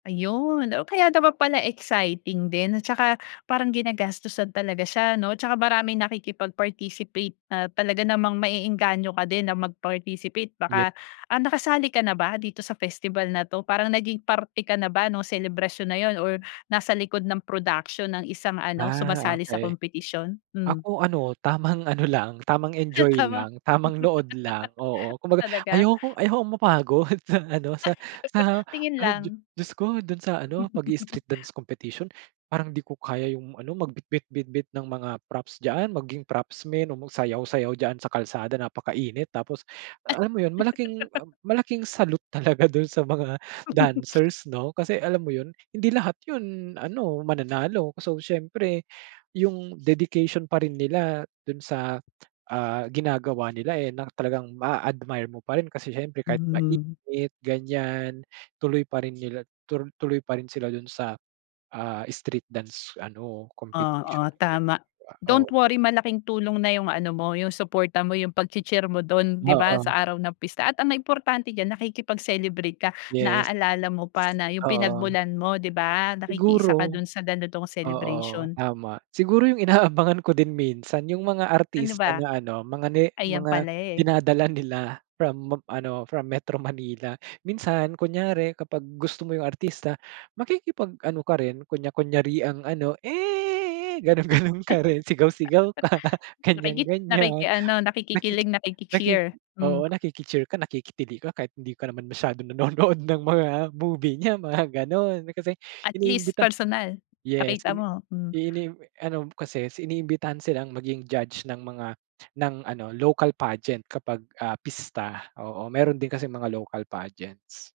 Ayun. Oh, kaya naman pala exciting din. At saka parang ginagastusan talaga siya, no, tsaka maraming nakikipag-participate na talaga namang maeenganyo ka din na mag-participate. Yeah Baka ah, nakasali ka na ba dito sa festival na 'to? Parang naging parte ka na ba nung selebrasyon na 'yun, or nasa likod ng production ng isang ano, Ah, sumasali sa okey. kompetisyon? Hmm. Ako ano, tamang ano lang, tamang Ah, enjoy tama. lang, tamang nood lang, oo. Kumbaga, Talaga? ayoko ayokong mapagod sa ano, sa sa Tingin ad di lang. Diyos ko do'n sa ano, pag-i-street dance competition, parang di ko kaya yung ano, magbitbit-bitbit ng mga props diyaan, maging propsmen o magsayaw-sayaw diyaan sa kalsada napakainit tapos alam mo yun, malaking, um, malaking salute talaga do'n sa mga dancers, 'no. Kasi alam mo, ’yun, hindi lahat ’yun, ano, mananalo. So, siyempre, ’yung dedication pa rin nila do'n sa, ah, ginagawa nila, eh, na talagang ma-a-admire mo pa rin, kasi siyempre kahit Hmm. mainit, ganyan, tuloy pa rin nila, turu tuloy pa rin sila do'n sa, ah, street dance, ano, competition Oo, na yun, tama, di ba? don't Oo. worry, malaking tulong na yung ano mo, yung suporta mo, yung pagchee-cheer mo do'n, di ba, Oo. sa araw ng pista, at ang nag importante diyan, nakikipag-celebrate ka, Yes. naaalala mo pa na yung Oo. pinagmulan mo, di ba, nakikiisa ka Siguro do'n sa ganitong oo, celebration. tama. Siguro yung inaabangan ko din minsan yung mga Ano artista ba? na, ano, mga ni Ayan mga pala, eh. dinadala nila, from mog ano, from Metro Manila. Minsan, kunyari, kapag gusto mo yung artista, makikipag-ano ka rin, kunya-kunyariang ano, "Eh," gano'n-gano'n ka rin, sigaw-sigaw ka, Nakikit ganyan-ganyan. nakiki-ano, Nakiki nakikikilig, nakiki nakiki-cheer, hmm. oo, nakiki-cheer ka, nakikitili ka, kahit hindi ka naman masyadong nanonood ng mga movie niya, mga gano'n, kasi At least iniimbita. personal Yes, nakita ini mo, hmm. inim ano kasi is iniimbitahan silang maging judge ng mga, ng ano local pageant kapag, ah, pista. Oo, mayro'n din kasing mga local pageants.